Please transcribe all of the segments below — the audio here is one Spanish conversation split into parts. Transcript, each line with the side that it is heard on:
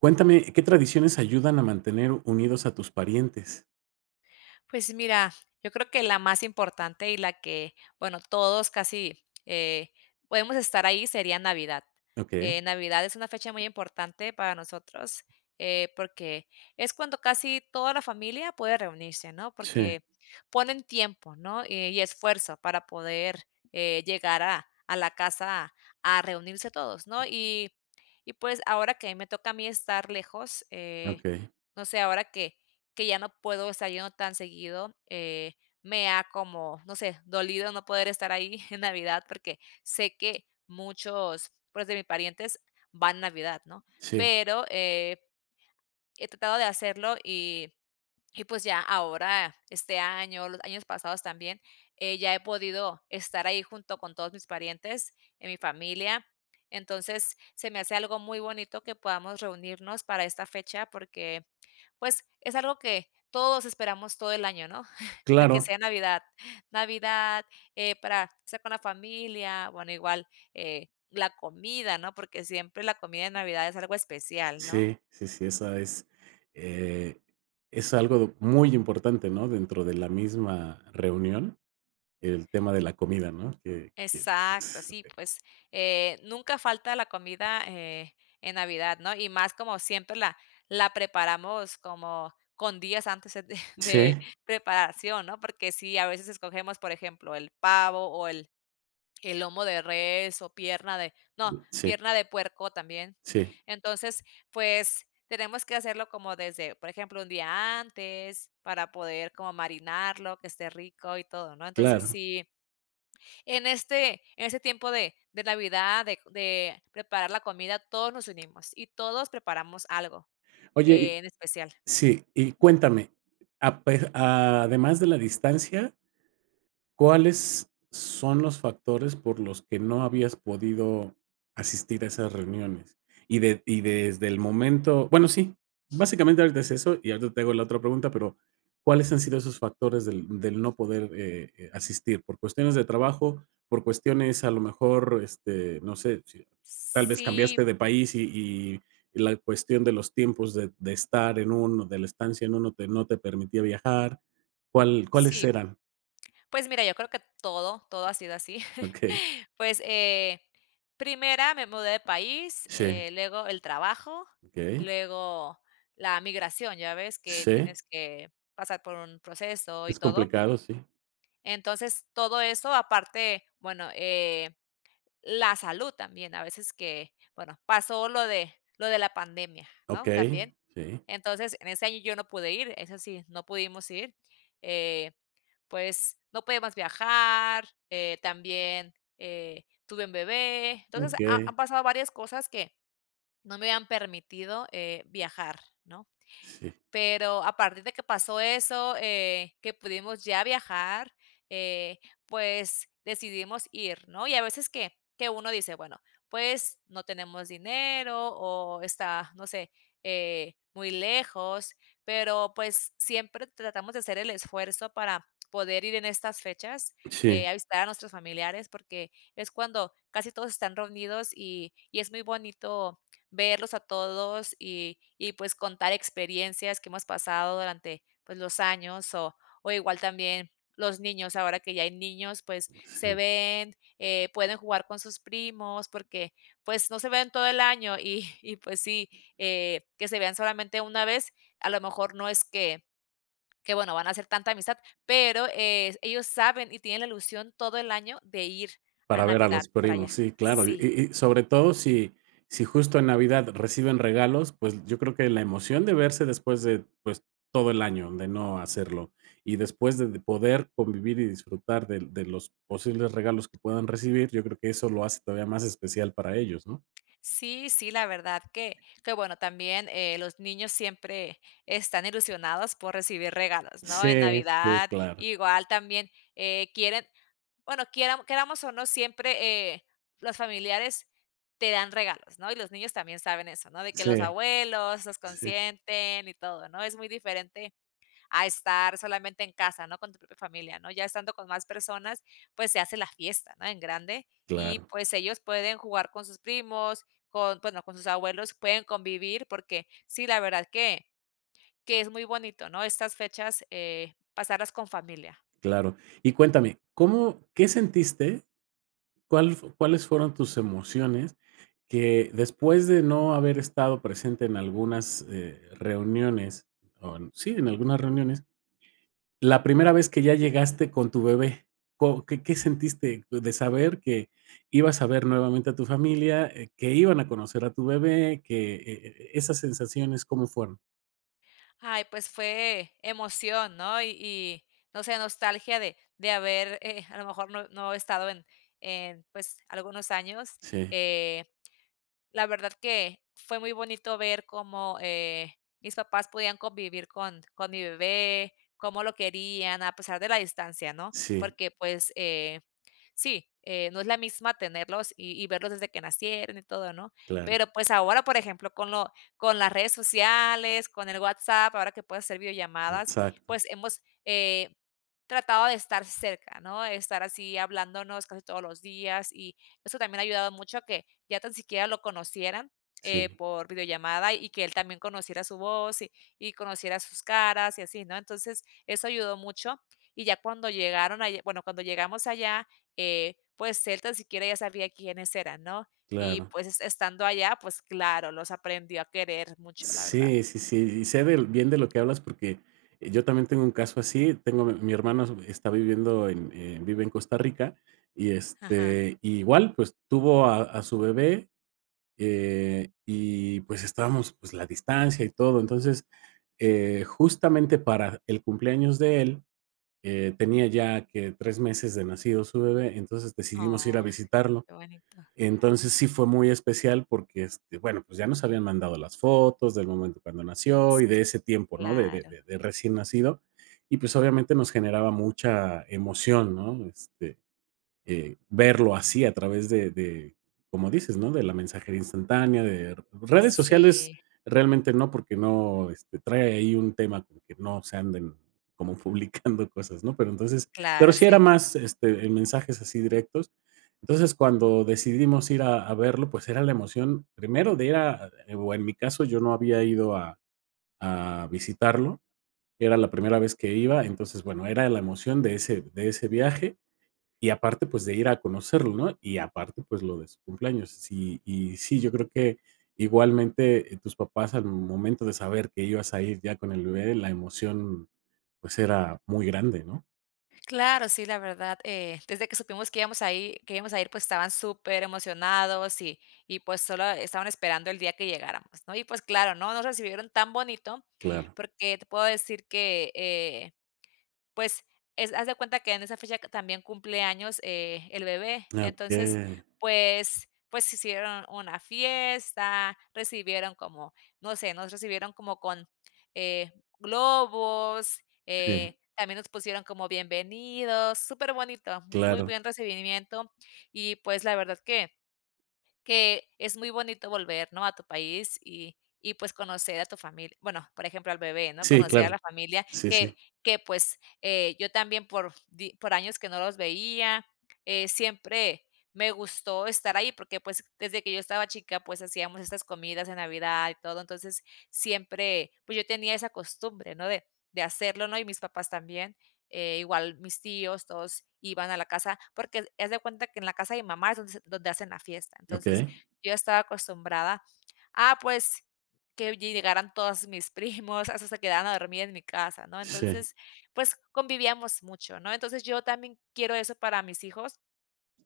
right: ¿Cuéntame qué tradiciones ayudan a mantener unidos a tus parientes?
left: Pues mira, yo creo que la más importante, y la que bueno todos casi, eh, podemos estar ahí sería Navidad.
right: Okey.
left: Eh, Navidad es una fecha muy importante para nosotros, eh, porque es cuando casi toda la familia puede reunirse, ¿no?
right: Sí.
left: Porque ponen tiempo, ¿no? Eh, y esfuerzo para poder, eh, llegar a a la casa a reunirse todos, ¿no? Y y pues, ahora que me toca a mí estar lejos, eh,
right: Okey.
left: no sé, ahora que que ya no puedo estar yendo tan seguido, eh, me ha como, no sé, dolido no poder estar ahí en Navidad, porque sé que muchos, pues, de mis parientes van en Navidad, ¿no?
right: Sí.
left: Pero, eh eh, tratado de hacerlo, y- y pues, ya ahora este año, los años pasados también, eh, ya he podido estar ahí junto con todos mis parientes en mi familia. Entonces se me hace algo muy bonito que podamos reunirnos para esta fecha porque, pues, es algo que todos esperamos todo el año, ¿no? De que
right: Claro.
left: sea Navidad. Navidad, eh, para estar con la familia. Bueno igual, eh, la comida, ¿no? Porque siempre la comida de Navidad es algo especial, ¿no?
right: Sí, sí, sí, esa es eh, es algo muy importante, ¿no? Dentro de la misma reunión, el tema de la comida, ¿no? Que que,
left: Exacto,
right: s
left: sí pues, eh, nunca falta la comida eh en Navidad, ¿no? Y más como siempre la la preparamos como con días antes de de
right: Sí.
left: preparación, ¿no? Porque si a veces escogemos, por ejemplo, el pavo, o, el el lomo de res, o, pierna de no,
right: Sí.
left: pierna de puerco también.
right: Sí.
left: Entonces, pues, tenemos que hacerlo como desde, por ejemplo, 1 día antes para poder como marinarlo, que esté rico y todo, ¿no? Entonces
right: Claro.
left: si en este en este tiempo de de Navidad, de de preparar la comida, todos nos unimos, y todos preparamos algo,
right: Oye y
left: eh, en especial.
right: Sí, y cuéntame a pe a además de la distancia ¿cuáles son los factores por los que no habías podido asistir a esas reuniones? ¿Y de y desde el momento? Bueno, sí, básicamente ahorita es eso, y ahorita te hago la otra pregunta, pero, ¿cuáles han sido esos factores del del no poder, eh, eh, asistir? Por cuestiones de trabajo, por cuestiones a lo mejor, este, no sé, si tal vez
left: Sí.
right: cambiaste de país, y y la cuestión de los tiempos de de estar en un de la estancia en uno que no te permitía viajar. ¿Cuál cuáles
left: Sí.
right: eran?
left: Pues, mira yo creo que todo todo ha sido así.
right: Okey.
left: Pues, eh, primera me mudé de país,
right: Sí.
left: eh, luego el trabajo,
right: Okey.
left: luego la migración, ya ves que
right: ¿Sí?
left: tienes que pasar por un proceso y
right: Es
left: todo.
right: complicado, sí.
left: Entonces todo eso aparte bueno, eh, la salud también a veces que bueno pasó lo de lo de la pandemia, ¿no?,
right: Okey,
left: también.
right: sí.
left: Entonces en este año yo no pude ir, eso sí, no pudimos ir, eh, pues, no podíamos viajar. Eh, también, eh, tuve un bebé. Entonces, ha
right: Okey.
left: han pasado varias cosas que no me habían permitido, eh, viajar, ¿no?
right: Sí.
left: Pero a partir de que pasó eso, eh, que pudimos ya viajar, eh, pues, decidimos ir, ¿no? Y a veces que que uno dice: "Bueno, pues, no tenemos dinero, o, está no sé, eh, muy lejos", pero, pues, siempre tratamos de hacer el esfuerzo para poder ir en estas fechas,
right: Sí.
left: eh, a visitar a nuestros familiares. Porque es cuando casi todos están reunidos, y y es muy bonito verlos a todos, y y pues contar experiencias que hemos pasado durante pues los años. O o, igual también los niños ahora que ya hay niños pues se
right: Sí.
left: ven, eh, pueden jugar con sus primos porque pues no se ven todo el año. Y y pues sí, eh, que se vean solamente una vez, a lo mejor no es que que bueno van a hacer tanta amistad, pero es ellos saben, y tienen la ilusión todo el año de ir a
right: Para ver a
left: Navidad
right: los
left: para allá.
right: primos. Sí, claro, y-
left: Sí
right: y sobre todo si si justo en Navidad reciben regalos, pues, yo creo que la emoción de verse después de, pues, todo el año de no hacerlo. Y después de de poder convivir y disfrutar del de los posibles regalos que puedan recibir, yo creo que eso lo hace todavía más especial para ellos, ¿no?
left: Sí, sí, la verdad que que bueno también, eh, los niños siempre están ilusionados por recibir regalos, ¿no? En
right: Sí, sí,
left: Navidad,
right: claro.
left: igual también, eh, quieren, bueno, quieram queramos, o, no siempre, eh, los familiares te dan regalos, ¿no? Y los niños también saben eso, ¿no? De que los
right: Sí,
left: abuelos los
right: sí.
left: consienten y todo, ¿no? Es muy diferente a estar solamente en casa, ¿no? Con tu propia familia, ¿no? Ya estando con más personas, pues, se hace la fiesta, ¿no? En grande, y
right: Claro.
left: pues, ellos pueden jugar con sus primos, con bueno con sus abuelos pueden convivir, porque sí la verdad que que es muy bonito, ¿no? Estas fechas, eh, pasarlas con familia.
right: Claro y cuéntame, ¿cómo qué sentiste? ¿Cuál f cuáles fueron tus emociones? Que después de no haber estado presente en algunas, eh, reuniones on sí, en algunas reuniones. La primera vez que ya llegaste con tu bebé, ¿co qué qué sentiste d de saber que ibas a ver nuevamente a tu familia, eh, que iban a conocer a tu bebé, que, eh eh, esas sensaciones cómo fueron?
left: Ay, pues fue emoción, ¿no?, y y no sé, nostalgia de de haber, eh, a lo mejor no no estado en en pues algunos años.
right: Sí.
left: Eh, la verdad que fue muy bonito ver cómo, eh, mis papás podían convivir con con mi bebé, cómo lo querían a pesar de la distancia, ¿no?
right: Sí.
left: Porque pues, eh, sí, eh, no es la misma tenerlos y y verlos desde que nacieron y todo, ¿no?
right: Claro.
left: Pero, pues, ahora por ejemplo con lo con las redes sociales, con el WhatsApp, ahora que puedes hacer videollamadas,
right: Exacto.
left: pues hemos, eh, tratado de estar cerca, ¿no? Estar así hablándonos casi todos los días y eso también ha ayudado mucho a que ya tan siquiera lo conocieran, eh,
right: Sí.
left: por videollamada y que él también conociera su voz y y conociera sus caras y así, ¿no? Entonces, eso ayudó mucho y ya cuando llegaron allá, bueno, cuando llegamos allá, eh, pues él tan siquiera ya sabía quiénes eran, ¿no?, y
right: Claro.
left: pues estando allá, pues claro, los aprendió a querer mucho, la verdad.
right: Sí, sí, sí. Y sé del bien de lo que hablas porque yo también tengo un caso así. Tengo a mi mi hermano está viviendo en en vive en Costa Rica y
left: Ajá.
right: este, igual, pues tuvo a a su bebé, eh, y pues estábamos, pues, la distancia y todo. Entonces, eh, justamente para el cumpleaños de él, eh, tenía ya que 3 meses de nacido su bebé, entonces decidimos ir a
left: Ay,
right: visitarlo.
left: qué bonito.
right: Entonces sí fue muy especial porque, este, bueno, pues ya nos habían mandado las fotos del momento cuando nació y de
left: Sí,
right: ese tiempo, ¿no?, de de
left: claro.
right: de recién nacido y, pues, obviamente nos generaba mucha emoción, ¿no? Este, eh, verlo así a través de de como dices ¿no? De la mensajería instantánea. De redes sociales
left: Sí.
right: realmente no porque no, este, trae ahí un tema como que no se anden como publicando cosas, ¿no?, pero entonces pero
left: Claro,
right: sí era
left: sí.
right: más este, eh, mensajes así directos. Entonces, cuando decidimos ir a verlo, pues era la emoción primero de ir a o en mi caso, yo no había ido a a visitarlo, era la primera vez que iba. Entonces, bueno, era la emoción de ese de ese viaje y aparte, pues, de ir a conocerlo, ¿no? Y aparte, pues lo de su cumpleaños. Sí y sí, yo creo que igualmente, eh, tus papás al momento de saber que ibas a ir ya con el bebé, la emoción, pues, era muy grande, ¿no?
left: Claro, sí, la verdad, eh, desde que supimos que íbamos a ir que íbamos a ir, pues, estaban superemocionados, y y pues, solo estaban esperando el día que llegáramos, ¿no? Y pues claro, ¿no? Nos recibieron tan bonito,
right: Claro.
left: porque, te puedo decir que, eh, pues, es haz de cuenta que en esa fecha, que también cumple años, eh, el bebé, entonces,
right: Okey.
left: pues pues, hicieron una fiesta, recibieron como no sé, nos recibieron como con, eh, globos,
right: Sí.
left: eh, también nos pusieron como bienvenidos, superbonito, muy
right: Claro.
left: buen recibimiento, y pues, la verdad, que que es muy bonito volver, ¿no? A tu país, y y pues conocer a tu familia, bueno, por ejemplo al bebé, ¿no?
right: Sí,
left: Conocer a
right: claro.
left: la familia,
right: Sí, sí.
left: que que, pues, eh, yo también por di por años que no los veía, eh, siempre me gustó estar ahí, porque, pues, desde que yo estaba chica, pues, hacíamos estas comidas en Navidad y todo, entonces, siempre, pues, yo tenía esa costumbre, ¿no? De de hacerlo, ¿no? Y mis papás también, eh, igual mis tíos, todos iban a la casa, porque, haz haz de cuenta, que en la casa de mi mamá es donde s donde hacen la fiesta. Entonces,
right: Okey.
left: yo estaba acostumbrada, ah, pues, que llegaran todas mis primos, a veces, se quedaban a dormir en mi casa, ¿no?
right: Sí.
left: Entonces, pues, convivíamos mucho, ¿no? Entonces, yo también quiero eso para mis hijos,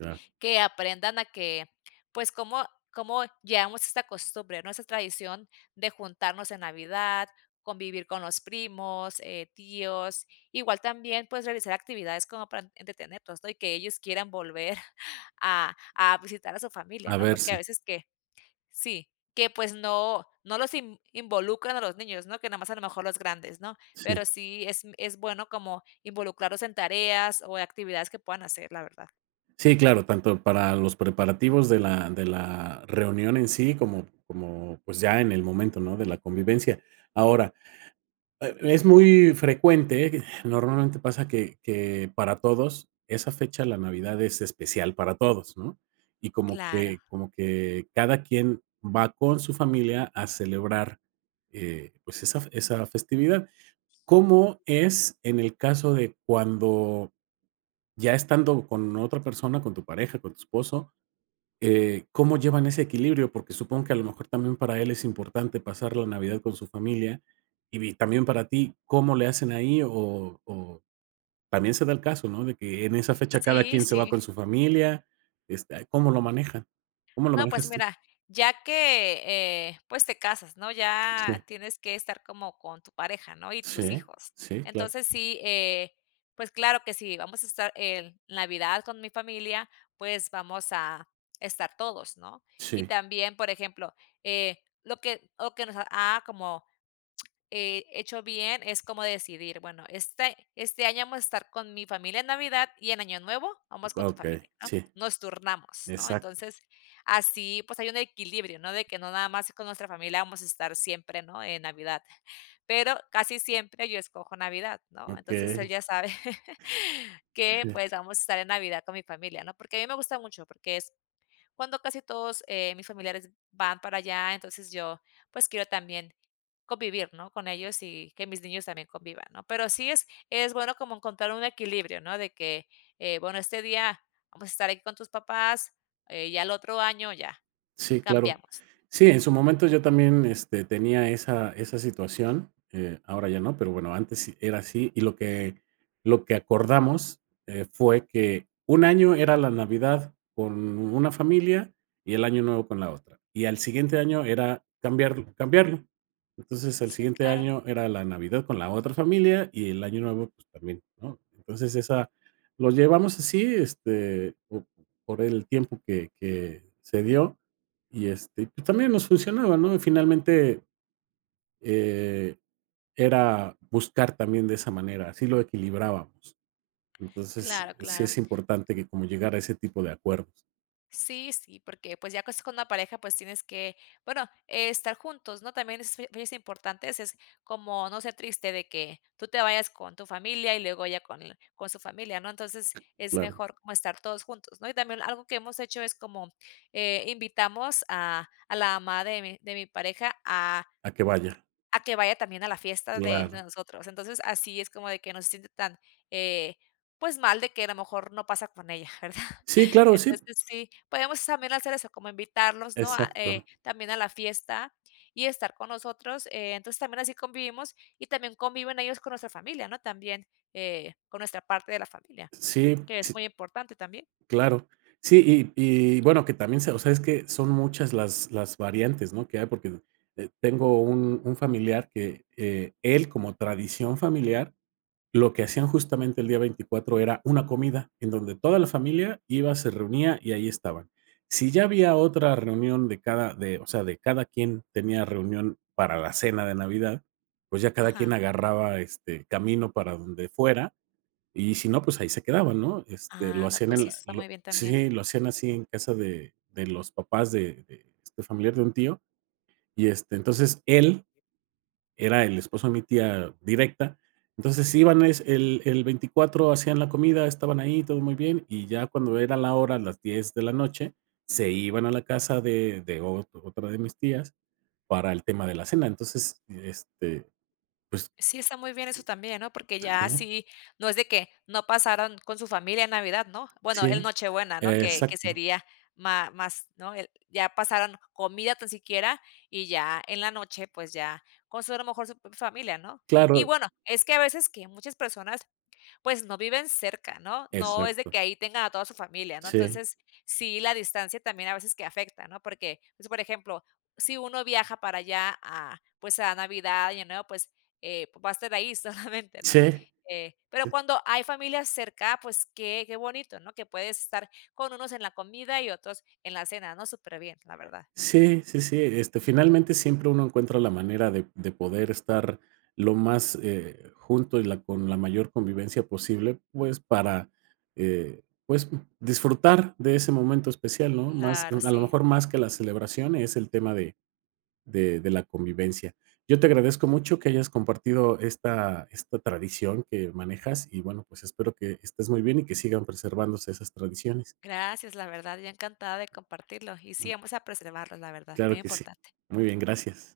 right: Claro.
left: que aprendan a que, pues, como como llevamos esta costumbre, ¿no? Esa tradición de juntarnos en Navidad, convivir con los primos, eh, tíos, igual también, pues, realizar actividades como para entre entretenerlos, ¿no? Y que ellos quieran volver, a a visitar a su familia,
right: A
left: ¿no? Porque, a
right: verse.
left: veces que sí, que pues, no no los inv involucran a los niños, ¿no? Que nada más, a lo mejor los grandes, ¿no? Pero
right: Sí.
left: sí, es es bueno, como involucrarlos en tareas o actividades, que puedan hacer la verdad.
right: Sí, claro, tanto para los preparativos, de la de la reunión en sí, como como, pues, ya en el momento, ¿no? de la convivencia. Ahora, eh, es muy frecuente, eh, normalmente pasa que que para todos esa fecha, la Navidad es especial para todos, ¿no? Y como
left: Claro.
right: que como que cada quien va con su familia a celebrar, eh, pues, esa fe esa festividad, ¿cómo es en el caso de cuando, ya estando con otra persona, con tu pareja, con tu esposo? Eh, ¿cómo llevan ese equilibrio? Porque, supongo que a lo mejor también, para él es importante pasar la Navidad con su familia, y vi también para ti, ¿cómo le hacen ahí? O o también se da el caso, ¿no?, de que en esa fecha, cada
left: Sí,
right: quien se va
left: sí.
right: con su familia. Este, ¿cómo lo manejan? ¿Cómo lo
left: No pues,
right: manejas tú?
left: mira ya que, eh, pues te casas, ¿no? Ya
right: Sí.
left: tienes que estar como con tu pareja, ¿no? Y tus
right: Sí,
left: hijos.
right: sí, claro.
left: Entonces sí, eh, pues, claro que sí. Vamos a estar en Navidad con mi familia, pues, vamos a estar todos, ¿no? Y
right: Sí.
left: también, por ejemplo, eh, lo que lo que nos ha, como, eh, hecho bien es como decidir, bueno este este año vamos a estar con mi familia en Navidad, y en Año Nuevo vamos con
right: Ah,
left: tu
right: okey.
left: familia, ¿no?
right: Sí.
left: Nos turnamos, ¿no?
right: Exacto.
left: Entonces, así pues, hay un equilibrio, ¿no? De que, no nada más con nuestra familia vamos a estar siempre, ¿no? En Navidad. Pero, casi siempre yo escojo Navidad, ¿no? Entonces, él
right: Okey.
left: ya sabe, que
right: Sí.
left: pues, vamos a estar en Navidad con mi familia, ¿no? Porque, a mí me gusta mucho, porque, es cuando casi todos, eh, mis familiares van para allá, entonces yo, pues, quiero también convivir, ¿no? con ellos, y que mis niños también convivan, ¿no? Pero sí, es es bueno como encontrar un equilibrio, ¿no? De que, eh, bueno, este día vamos a estar ahí con tus papás, eh, y al otro año ya.
right: Sí, claro.
left: Cambiamos, ¿no?
right: Sí, en su momento, yo también, este tenía esa esa situación. Eh, ahora ya no, pero bueno, antes era así, y lo que lo que acordamos, eh, fue que un año era la Navidad con una familia y el Año Nuevo con la otra, y al siguiente año era cambiarlo cambiarlo. Entonces, el
left: Sí,
right: siguiente
left: claro.
right: año, era la Navidad con la otra familia y el Año Nuevo, pues, también, ¿no? Entonces esa lo llevamos así este, po por el tiempo que que se dio, y este, y pues, también nos funcionaba, ¿no? Y finalmente, eh, era buscar también de esa manera, así lo equilibrábamos. Entonces,
left: Claro,
right: eh, sí
left: claro.
right: es importante, que como llegar a ese tipo de acuerdos.
left: Sí, sí, porque pues ya cos con una pareja pues tienes que bueno estar juntos, ¿no? También es fi es importante ese es como no ser triste de que tú te vayas con tu familia y luego ya con l con su familia, ¿no? Entonces es
right: Claro.
left: mejor como estar todos juntos, ¿no? Y también algo que hemos hecho es como, eh, invitamos a a la mamá de mi de mi pareja a
right: A que vaya.
left: a que vaya también a la fiesta de de
right: Claro.
left: nosotros entonces así es como de que no se siente tan, eh, pues mal de que a lo mejor no pasa con ella, ¿verdad?
right: Sí, claro, sí.
left: Entonces sí podemos también hacer eso como invitarlos, ¿no? A, eh,
right: Exacto.
left: también a la fiesta y estar con nosotros, eh, entonces también así convivimos y también conviven ellos con nuestra familia, ¿no? También, eh, con nuestra parte de la familia,
right: Sí,
left: que es
right: sí.
left: muy importante también.
right: Claro. Sí, y y bueno que también se o sea, es que son muchas las las variantes, ¿no? Que hay porque, eh, tengo un un familiar que, eh, él como tradición familiar lo que hacían justamente el día 24 era una comida en donde toda la familia iba, se reunía y ahí estaban. Si ya había otra reunión de cada de o sea, de cada quien tenía reunión para la cena de Navidad, pues ya cada quien
left: Ajá.
right: agarraba este camino para donde fuera y si no, pues ahí se quedaban, ¿no? Este lo
left: Anda
right: hacían
left: pues,
right: en
left: sí eso
right: la
left: está muy
right: lo
left: bien también.
right: sí lo hacían así en casa de de los papás de de este familiar, de un tío y este, entonces él era el esposo de mi tía directa, entonces iban es el el 24 hacían la comida, estaban ahí, todo muy bien, y ya cuando era la hora las 10 de la noche se iban a la casa de de ot otra de mis tías para el tema de la cena. Entonces, este, pues.
left: Sí está muy bien eso también, ¿no? Porque
right: Está
left: ya
right: bien.
left: así no es de que no pasaron con su familia en Navidad, ¿no? Bueno
right: Sí,
left: el Nochebuena, ¿no? Que que
right: exacto.
left: sería má más, ¿no? El, ya pasaron, comida tan siquiera y ya en la noche pues ya con su eh mejor su familia, ¿no? Y
right: Claro.
left: bueno, es que a veces que muchas personas, pues, no viven cerca, ¿no? No es de
right: Exacto.
left: que ahí tenga a toda su familia, ¿no?
right: Sí.
left: Entonces, sí la distancia también a veces que afecta, ¿no? Porque, pues, por ejemplo, si uno viaja para allá a pues, a Navidad y Año Nuevo, pues, eh, va a estar ahí solamente, ¿no?
right: Sí,
left: Eh, pero
right: sí.
left: cuando hay familias cerca pues que que bonito, ¿no? Que puedes estar con unos en la comida y otros en la cena, ¿no? Superbién la verdad.
right: Sí, sí, sí. Este, finalmente, siempre uno encuentra la manera de de poder estar lo más, eh, junto y la con la mayor convivencia posible, pues, para, eh, pues, mm, disfrutar de ese momento especial, ¿no?, más de
left: Claro,
right: a lo
left: sí.
right: mejor más que la celebración es el tema de de de la convivencia. Yo te agradezco mucho que hayas compartido esta esta tradición que manejas y bueno pues espero que estés muy bien y que sigan preservándose esas tradiciones.
left: Gracias, la verdad, yo encantada de compartirlo, y sí, vamos a preservarlos, la verdad, muy
right: Claro que sí.
left: importante.
right: Muy bien, gracias.